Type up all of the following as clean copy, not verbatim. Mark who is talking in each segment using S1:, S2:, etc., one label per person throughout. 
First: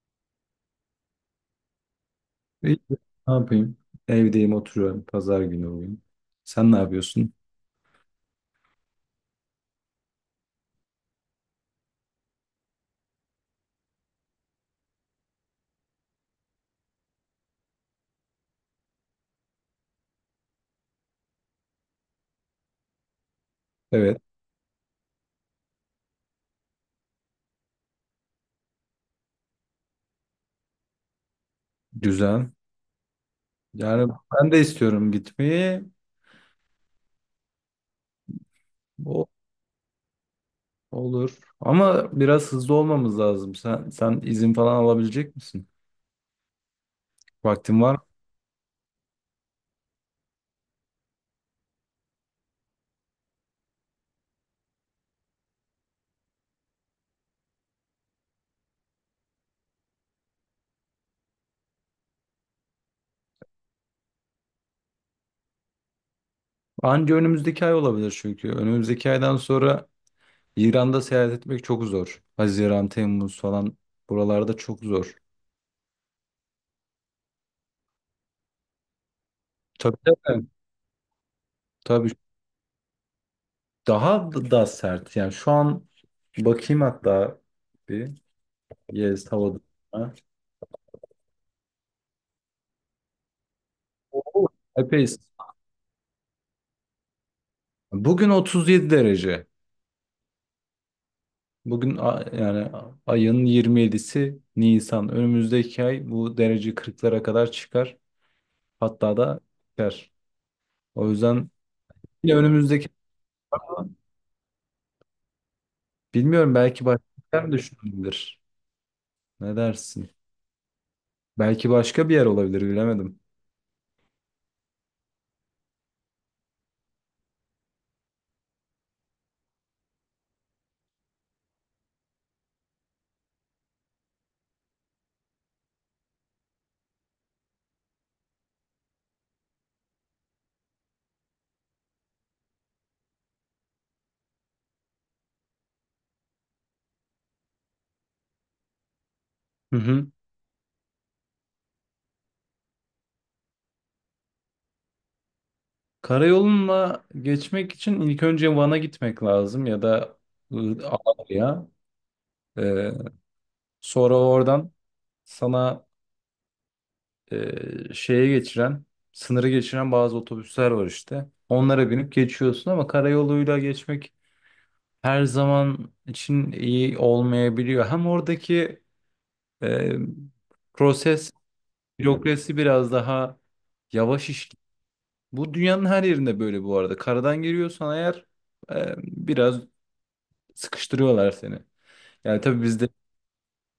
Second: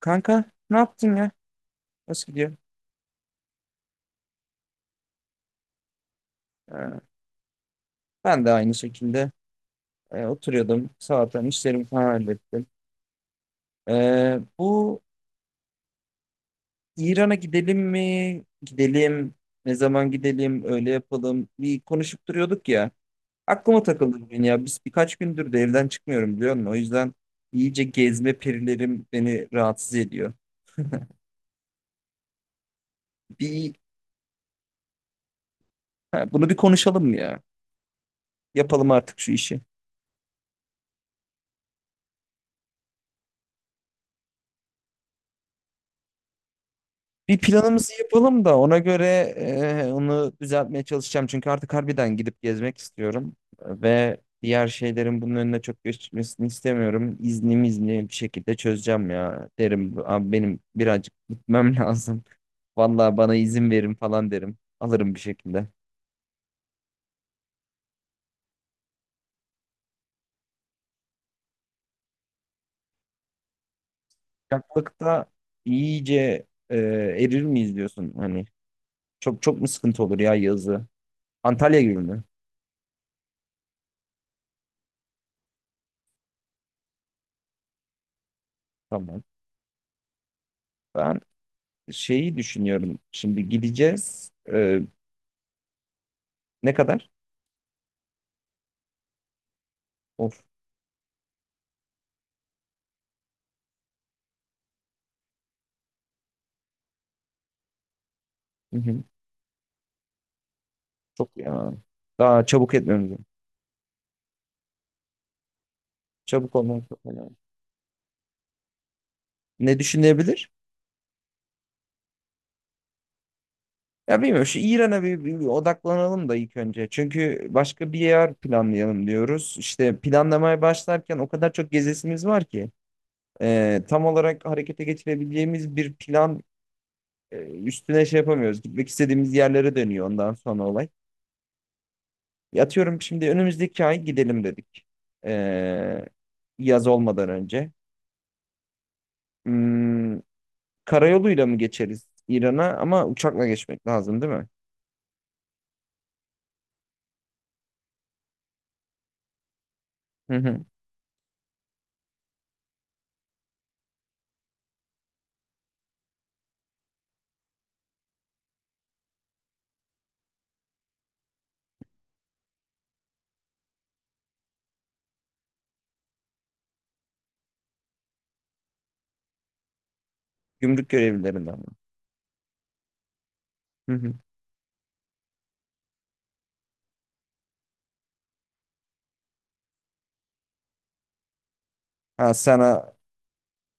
S1: Kanka ne yaptın ya? Nasıl gidiyor?
S2: İyi, ne yapayım? Evdeyim, oturuyorum. Pazar günü bugün. Sen ne
S1: Ee,
S2: yapıyorsun?
S1: ben de aynı şekilde oturuyordum. Sabahtan işlerimi falan hallettim. Bu İran'a gidelim mi? Gidelim. Ne zaman gidelim? Öyle yapalım. Bir konuşup duruyorduk ya. Aklıma takıldı
S2: Evet,
S1: bugün ya. Biz birkaç gündür de evden çıkmıyorum biliyor musun? O yüzden iyice gezme perilerim beni rahatsız ediyor.
S2: güzel.
S1: Bir,
S2: Yani ben de istiyorum gitmeyi.
S1: ha, bunu bir konuşalım mı ya? Yapalım artık
S2: O
S1: şu işi.
S2: olur. Ama biraz hızlı olmamız lazım. Sen izin falan alabilecek misin?
S1: Bir
S2: Vaktin
S1: planımızı
S2: var mı?
S1: yapalım da ona göre onu düzeltmeye çalışacağım. Çünkü artık harbiden gidip gezmek istiyorum. Ve diğer şeylerin bunun önüne çok geçmesini istemiyorum. İzni bir şekilde çözeceğim ya. Derim abi benim birazcık gitmem lazım. Vallahi bana izin verin falan derim. Alırım bir şekilde.
S2: Anca önümüzdeki ay olabilir çünkü. Önümüzdeki aydan sonra İran'da seyahat etmek çok zor. Haziran, Temmuz falan buralarda çok zor.
S1: Sıcaklıkta iyice erir miyiz diyorsun hani. Çok çok mu
S2: Tabii,
S1: sıkıntı olur ya
S2: tabii.
S1: yazı? Antalya gibi
S2: Tabii
S1: mi?
S2: daha da sert. Yani şu an bakayım hatta bir.
S1: Tamam.
S2: Yes, havada. Ha?
S1: Ben şeyi düşünüyorum. Şimdi gideceğiz.
S2: Oo, epey.
S1: Ne kadar?
S2: Bugün 37 derece.
S1: Of.
S2: Bugün yani ayın 27'si Nisan. Önümüzdeki ay bu derece 40'lara kadar çıkar.
S1: Hı hı.
S2: Hatta da çıkar. O
S1: Çok
S2: yüzden
S1: ya.
S2: yine
S1: Daha çabuk
S2: önümüzdeki,
S1: etmemiz lazım.
S2: bilmiyorum,
S1: Çabuk olmamız
S2: belki
S1: çok
S2: başka
S1: önemli.
S2: bir yer mi düşünülebilir? Ne
S1: Ne
S2: dersin?
S1: düşünebilir?
S2: Belki başka bir yer olabilir, bilemedim.
S1: Ya bilmiyorum, şu İran'a bir odaklanalım da ilk önce. Çünkü başka bir yer planlayalım diyoruz. İşte planlamaya başlarken o kadar çok gezesimiz var ki. Tam olarak harekete geçirebileceğimiz bir plan e, üstüne şey yapamıyoruz. Gitmek istediğimiz yerlere dönüyor ondan sonra olay. Ya atıyorum, şimdi önümüzdeki ay gidelim dedik. E, yaz olmadan önce.
S2: Hı hı.
S1: Hmm, Karayoluyla mı geçeriz İran'a, ama uçakla geçmek lazım değil mi?
S2: Karayolunla geçmek için ilk önce Van'a gitmek lazım ya da
S1: Hı hı.
S2: Ağrı'ya. Ee, Sonra oradan sana, şeye geçiren, sınırı geçiren bazı otobüsler var işte. Onlara binip geçiyorsun ama karayoluyla geçmek her zaman için iyi olmayabiliyor. Hem oradaki e,
S1: Gümrük
S2: proses,
S1: görevlilerinden mi?
S2: bürokrasi biraz daha
S1: Hı hı.
S2: yavaş işliyor. Bu dünyanın her yerinde böyle bu arada. Karadan giriyorsan eğer, biraz sıkıştırıyorlar seni.
S1: Ha
S2: Yani tabii
S1: sana.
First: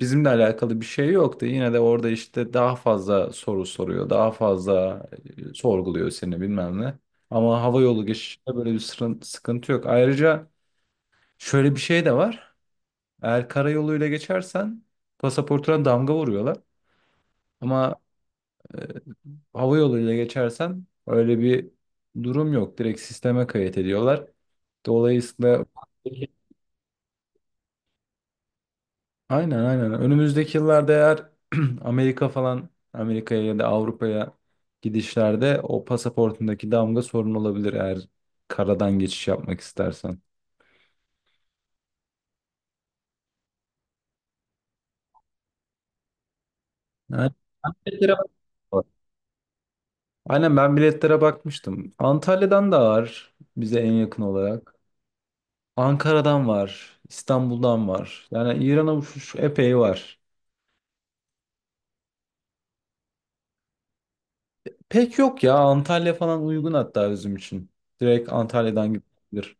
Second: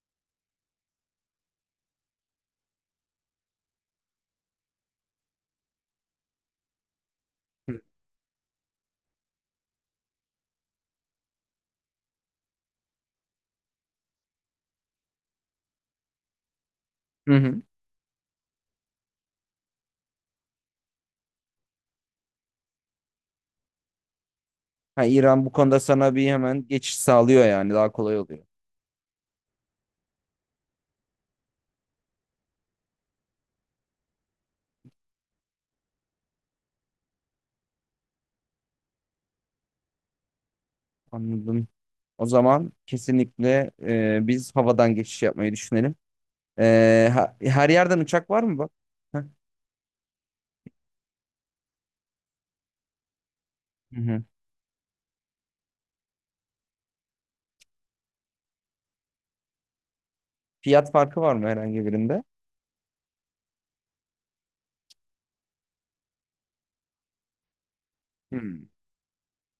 S2: bizimle alakalı bir şey yoktu. Yine de orada işte daha fazla soru soruyor, daha fazla sorguluyor seni bilmem ne. Ama
S1: Hı
S2: hava yolu geçişinde böyle bir sıkıntı yok. Ayrıca şöyle bir şey de var. Eğer karayoluyla geçersen pasaportuna damga vuruyorlar.
S1: hı. Hı.
S2: Ama e, hava yoluyla geçersen öyle bir durum yok. Direkt sisteme kayıt ediyorlar.
S1: Ha, İran bu
S2: Dolayısıyla.
S1: konuda sana bir hemen geçiş sağlıyor yani daha kolay oluyor.
S2: Aynen, aynen. Önümüzdeki yıllarda eğer Amerika falan, Amerika'ya ya da Avrupa'ya gidişlerde o pasaportundaki damga sorun olabilir, eğer karadan geçiş yapmak istersen.
S1: Anladım. O zaman kesinlikle biz havadan geçiş yapmayı düşünelim.
S2: Aynen.
S1: Her yerden
S2: Biletlere
S1: uçak var mı bak?
S2: bak.
S1: Heh.
S2: Aynen, ben biletlere bakmıştım. Antalya'dan da var, bize en
S1: Hı hı.
S2: yakın olarak. Ankara'dan var, İstanbul'dan var. Yani İran'a uçuş epey var.
S1: Fiyat farkı var mı herhangi birinde?
S2: Pek yok ya, Antalya falan uygun hatta bizim için. Direkt
S1: Hmm.
S2: Antalya'dan gidilir.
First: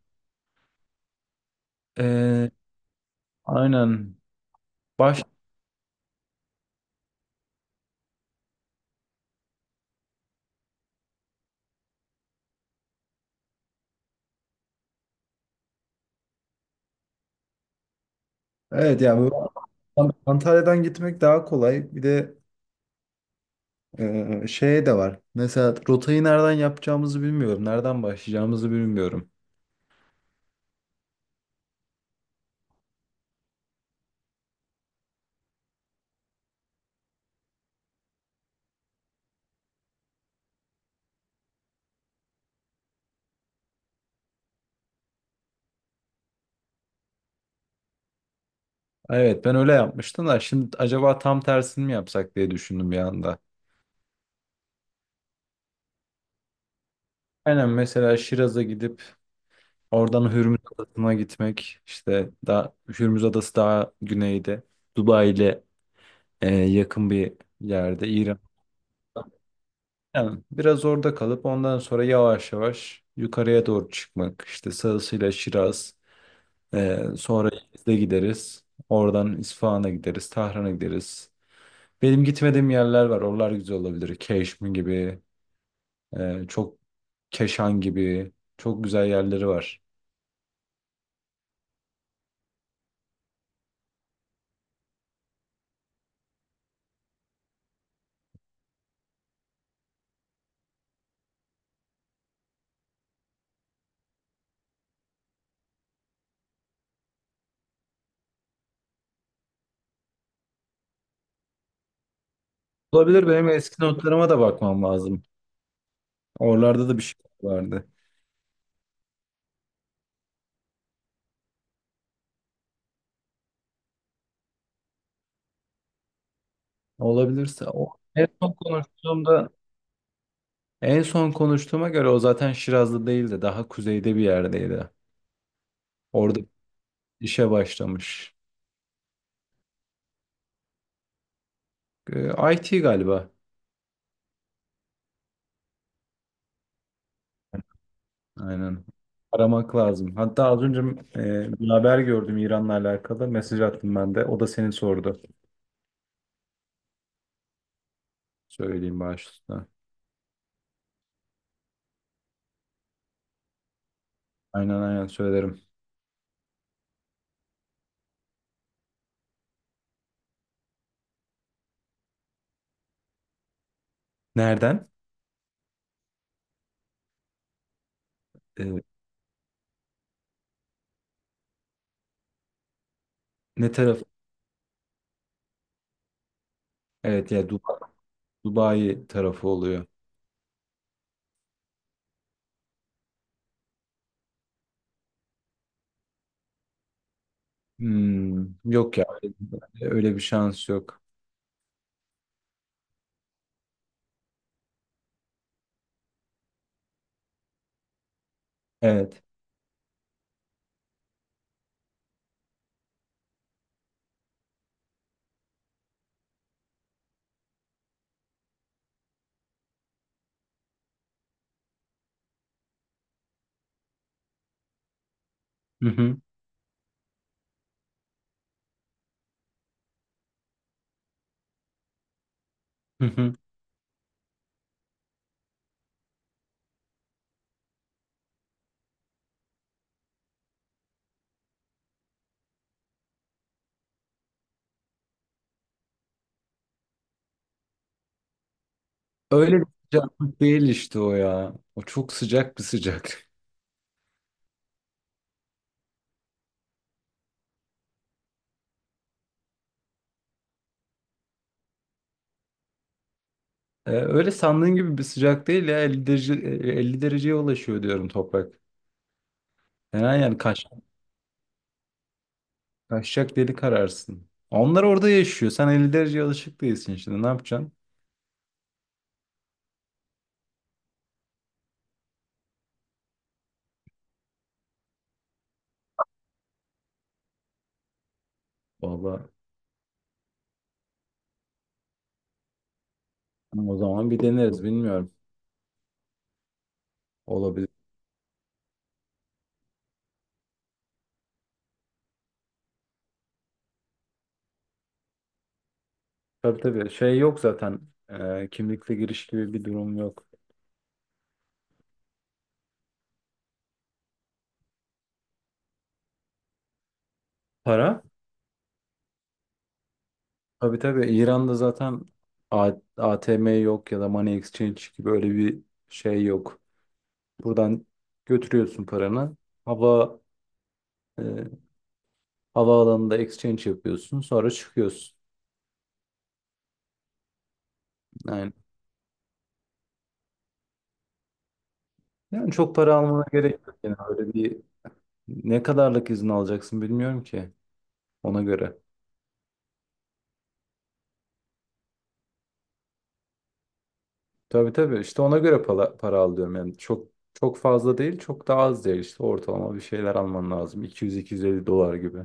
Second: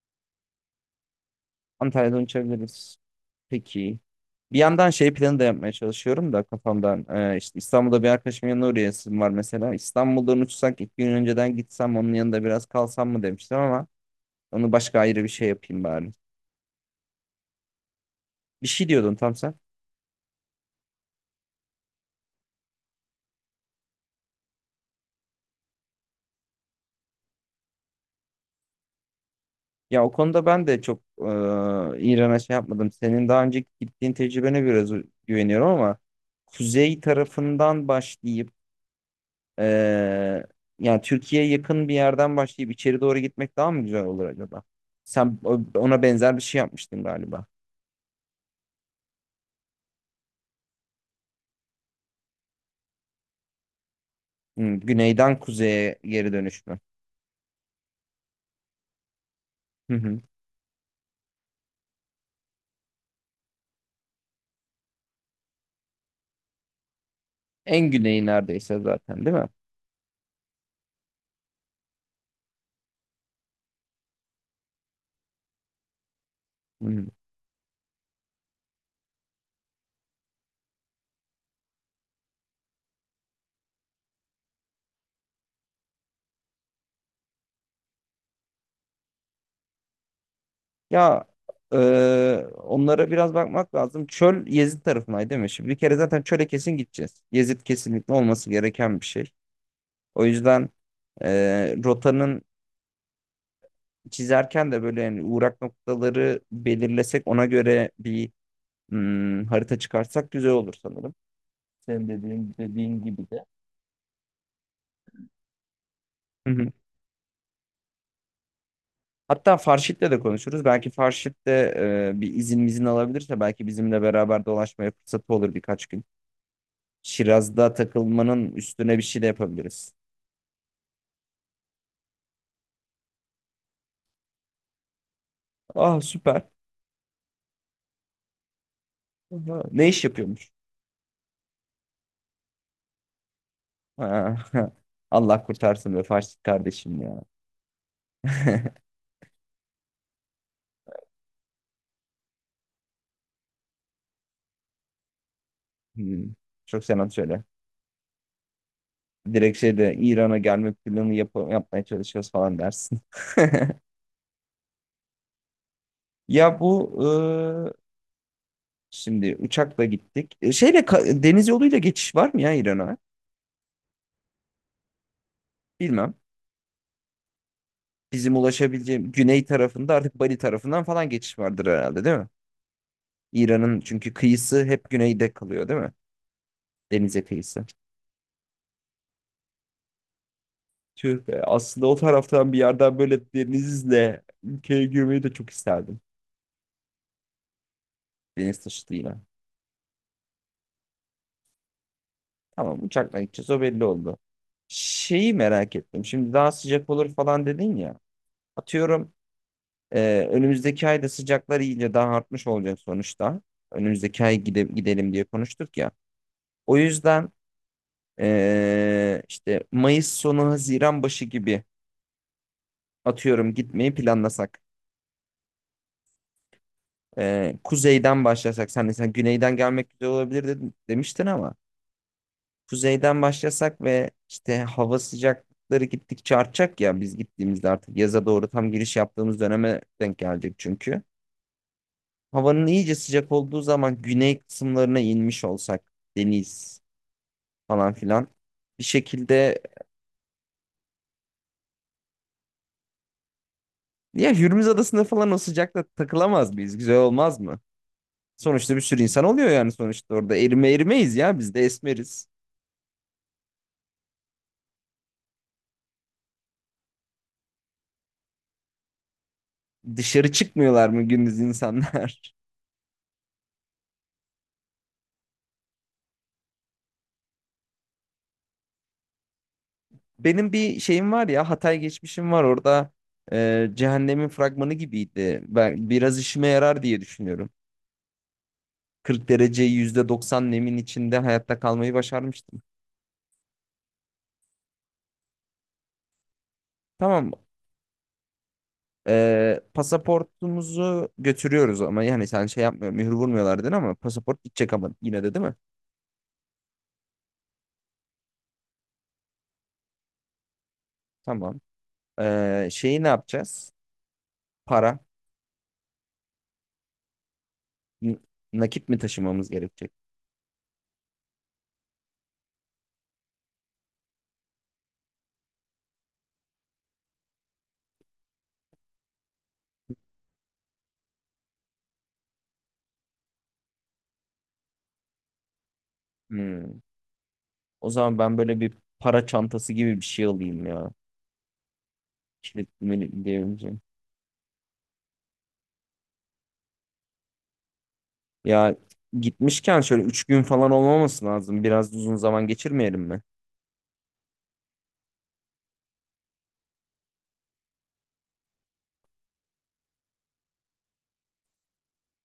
S1: Antalya'dan
S2: Ee,
S1: uçabiliriz. Peki.
S2: aynen.
S1: Bir yandan şey
S2: Baş
S1: planı da yapmaya çalışıyorum da kafamdan. İşte İstanbul'da bir arkadaşımın yanına uğrayasım var mesela. İstanbul'dan uçsak ilk gün önceden gitsem onun yanında biraz kalsam mı demiştim ama onu başka ayrı bir şey yapayım bari. Bir şey
S2: Evet
S1: diyordun
S2: ya,
S1: tam
S2: bu
S1: sen.
S2: Antalya'dan gitmek daha kolay. Bir de şey de var. Mesela rotayı nereden yapacağımızı bilmiyorum. Nereden başlayacağımızı bilmiyorum.
S1: Ya o konuda ben de çok İran'a şey yapmadım. Senin daha önce gittiğin tecrübene biraz güveniyorum ama kuzey tarafından başlayıp Ee, yani Türkiye'ye yakın bir yerden başlayıp içeri doğru gitmek daha mı güzel olur acaba? Ona benzer bir şey yapmıştın galiba.
S2: Evet, ben öyle yapmıştım da şimdi acaba tam tersini mi yapsak diye düşündüm bir anda.
S1: Hmm, güneyden kuzeye geri dönüş mü?
S2: Aynen, mesela Şiraz'a gidip
S1: Hı hı.
S2: oradan Hürmüz Adası'na gitmek. İşte daha, Hürmüz Adası daha güneyde. Dubai ile yakın bir
S1: En
S2: yerde.
S1: güneyi
S2: İran.
S1: neredeyse zaten değil mi?
S2: Yani biraz orada kalıp ondan sonra yavaş yavaş yukarıya doğru çıkmak. İşte sağısıyla Şiraz,
S1: Hı hı.
S2: sonra İzle gideriz. Oradan İsfahan'a gideriz, Tahran'a gideriz. Benim gitmediğim yerler var. Oralar güzel olabilir. Keşmi gibi, çok Keşan gibi çok güzel yerleri var.
S1: Ya e, onlara biraz bakmak lazım. Çöl Yezid tarafındaydı değil mi? Şimdi bir kere zaten çöle kesin gideceğiz. Yezid kesinlikle olması gereken bir şey. O yüzden rotanın çizerken de böyle yani uğrak noktaları belirlesek ona göre bir harita çıkartsak güzel olur sanırım. Senin dediğin
S2: Olabilir,
S1: gibi de.
S2: benim eski notlarıma da bakmam lazım.
S1: Hı hı.
S2: Oralarda da bir şey vardı.
S1: Hatta Farşit'le de konuşuruz. Belki Farşit de bir izin mizin alabilirse belki bizimle beraber dolaşmaya fırsatı olur birkaç gün.
S2: Olabilirse,
S1: Şiraz'da
S2: o
S1: takılmanın üstüne bir şey de yapabiliriz.
S2: en son konuştuğuma göre o zaten Şiraz'da değildi. Daha kuzeyde bir yerdeydi.
S1: Ah,
S2: Orada
S1: süper.
S2: işe başlamış.
S1: Aha. Ne iş yapıyormuş?
S2: IT galiba.
S1: Ha, Allah kurtarsın be Farşit kardeşim ya.
S2: Aynen. Aramak lazım. Hatta az önce bir haber gördüm İran'la alakalı. Mesaj attım ben de. O da seni sordu.
S1: Hmm. Çok selam söyle.
S2: Söyleyeyim
S1: Direkt
S2: başta.
S1: şeyde İran'a gelme planı yapmaya çalışıyoruz falan dersin.
S2: Aynen, aynen söylerim.
S1: Ya bu, şimdi uçakla gittik. Deniz yoluyla geçiş var mı ya İran'a?
S2: Nereden?
S1: Bilmem. Bizim
S2: Ee,
S1: ulaşabileceğim güney tarafında artık Bali tarafından falan geçiş vardır herhalde değil mi?
S2: Ne
S1: İran'ın
S2: taraf?
S1: çünkü kıyısı hep güneyde kalıyor değil mi? Denize
S2: Evet ya,
S1: kıyısı.
S2: Dubai, Dubai tarafı oluyor.
S1: Tüh be, aslında o taraftan bir yerden böyle denizle ülkeye girmeyi de çok isterdim.
S2: Hmm,
S1: Deniz
S2: yok ya.
S1: taşıtıyla.
S2: Öyle bir şans yok.
S1: Tamam, uçakla gideceğiz, o belli oldu. Şeyi merak ettim. Şimdi daha sıcak olur falan dedin ya. Atıyorum,
S2: Evet.
S1: Önümüzdeki ayda sıcaklar iyice daha artmış olacak sonuçta. Önümüzdeki ay gidelim diye konuştuk ya. O yüzden işte Mayıs sonu Haziran başı gibi atıyorum gitmeyi planlasak.
S2: Hı hı.
S1: Kuzeyden başlasak. Sen de sen güneyden gelmek güzel olabilir demiştin ama
S2: Hı
S1: kuzeyden
S2: hı.
S1: başlasak ve işte hava sıcakları gittikçe artacak ya, biz gittiğimizde artık yaza doğru tam giriş yaptığımız döneme denk gelecek çünkü. Havanın iyice sıcak olduğu zaman güney kısımlarına inmiş olsak, deniz falan filan bir
S2: Öyle
S1: şekilde.
S2: bir sıcaklık değil işte o ya. O çok sıcak bir sıcak.
S1: Ya Hürmüz Adası'nda falan o sıcakta takılamaz mıyız? Güzel olmaz mı? Sonuçta bir sürü insan oluyor, yani sonuçta orada erimeyiz ya, biz de esmeriz.
S2: Öyle sandığın gibi bir sıcak değil ya, 50 derece, 50 dereceye ulaşıyor diyorum, toprak. Fena,
S1: Dışarı
S2: yani
S1: çıkmıyorlar mı gündüz insanlar?
S2: kaçacak deli kararsın. Onlar orada yaşıyor. Sen 50 dereceye alışık değilsin şimdi. Ne yapacaksın?
S1: Benim bir şeyim var ya, Hatay geçmişim var, orada cehennemin fragmanı gibiydi. Ben biraz işime yarar diye düşünüyorum. 40
S2: Vallahi
S1: derece %90 nemin içinde hayatta kalmayı başarmıştım.
S2: o zaman bir deneriz, bilmiyorum.
S1: Tamam.
S2: Olabilir.
S1: Pasaportumuzu götürüyoruz ama, yani sen şey yapmıyor, mühür vurmuyorlar dedin ama pasaport gidecek ama yine de değil mi?
S2: Tabii, tabii şey yok zaten. Kimlikle giriş gibi bir durum yok.
S1: Tamam. Şeyi ne yapacağız? Para.
S2: Para?
S1: N- Nakit mi taşımamız gerekecek?
S2: Tabii, tabii İran'da zaten ATM yok ya da money exchange gibi öyle bir şey yok. Buradan götürüyorsun paranı. Hava Havaalanında exchange yapıyorsun, sonra çıkıyorsun.
S1: Hmm. O zaman ben
S2: Yani,
S1: böyle bir para çantası gibi bir şey alayım ya.
S2: yani, çok
S1: Kilitli
S2: para
S1: mi
S2: almana gerek yok.
S1: diyebileceğim.
S2: Yani öyle bir, ne kadarlık izin alacaksın bilmiyorum ki, ona
S1: Ya
S2: göre.
S1: gitmişken şöyle 3 gün falan olmaması lazım. Biraz uzun zaman geçirmeyelim mi?
S2: Tabii, tabii işte ona göre para, para al diyorum. Yani çok çok fazla değil, çok da az değil. İşte ortalama bir şeyler alman lazım. 200-250 dolar gibi.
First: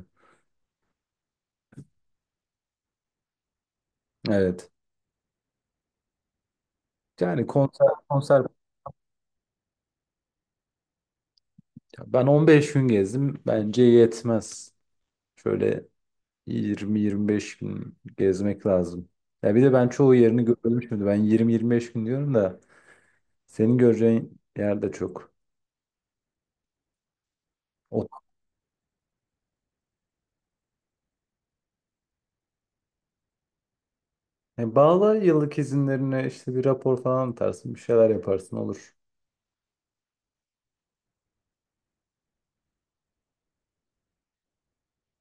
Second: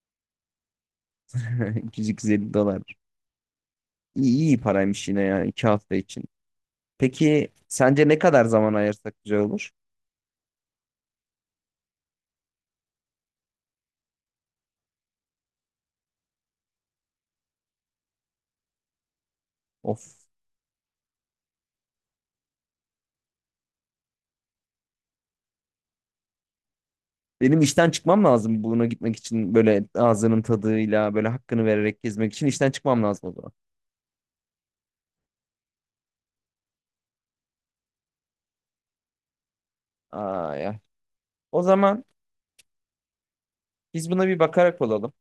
S1: 250 dolar. İyi, iyi
S2: Evet.
S1: paraymış yine yani 2 hafta için.
S2: Yani
S1: Peki
S2: konser
S1: sence ne kadar
S2: konser
S1: zaman ayırsak güzel olur?
S2: ben 15 gün gezdim. Bence yetmez. Şöyle 20-25 gün gezmek lazım. Ya bir de ben çoğu
S1: Of.
S2: yerini görmedim şimdi. Ben 20-25 gün diyorum da senin göreceğin yer de çok.
S1: Benim işten
S2: O,
S1: çıkmam lazım buna, gitmek için böyle ağzının tadıyla böyle hakkını vererek gezmek için işten çıkmam lazım o zaman.
S2: yani bağla yıllık izinlerine, işte bir rapor falan atarsın. Bir şeyler yaparsın, olur.
S1: Ay, ay. O zaman biz buna bir bakarak olalım.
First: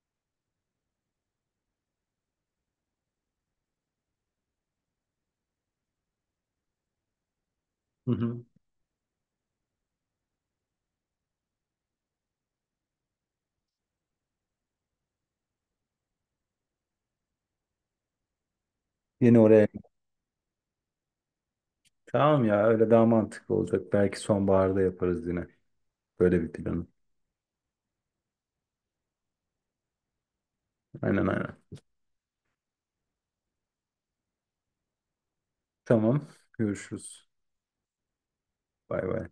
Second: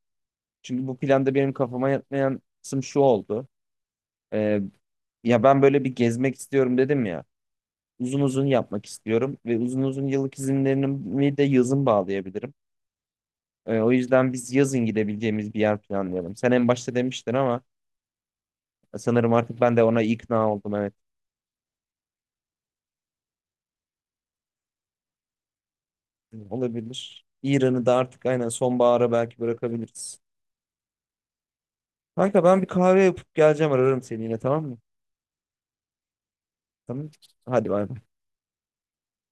S1: Çünkü bu planda benim kafama yatmayan kısım şu oldu. Ee, ya ben böyle bir gezmek istiyorum dedim ya.
S2: Hı
S1: Uzun
S2: hı.
S1: uzun yapmak istiyorum ve uzun uzun yıllık izinlerimi de yazın bağlayabilirim. O yüzden biz yazın gidebileceğimiz bir yer planlayalım. Sen en başta demiştin ama sanırım
S2: Yeni
S1: artık
S2: oraya.
S1: ben de ona ikna oldum. Evet.
S2: Tamam ya, öyle daha mantıklı olacak. Belki sonbaharda yaparız yine. Böyle bir planı.
S1: Olabilir. İran'ı da artık aynen sonbahara belki bırakabiliriz.
S2: Aynen, aynen.
S1: Kanka, ben bir kahve yapıp geleceğim, ararım seni yine, tamam mı?
S2: Tamam.
S1: Tamam.
S2: Görüşürüz.
S1: Hadi bay bay.
S2: Bay bay.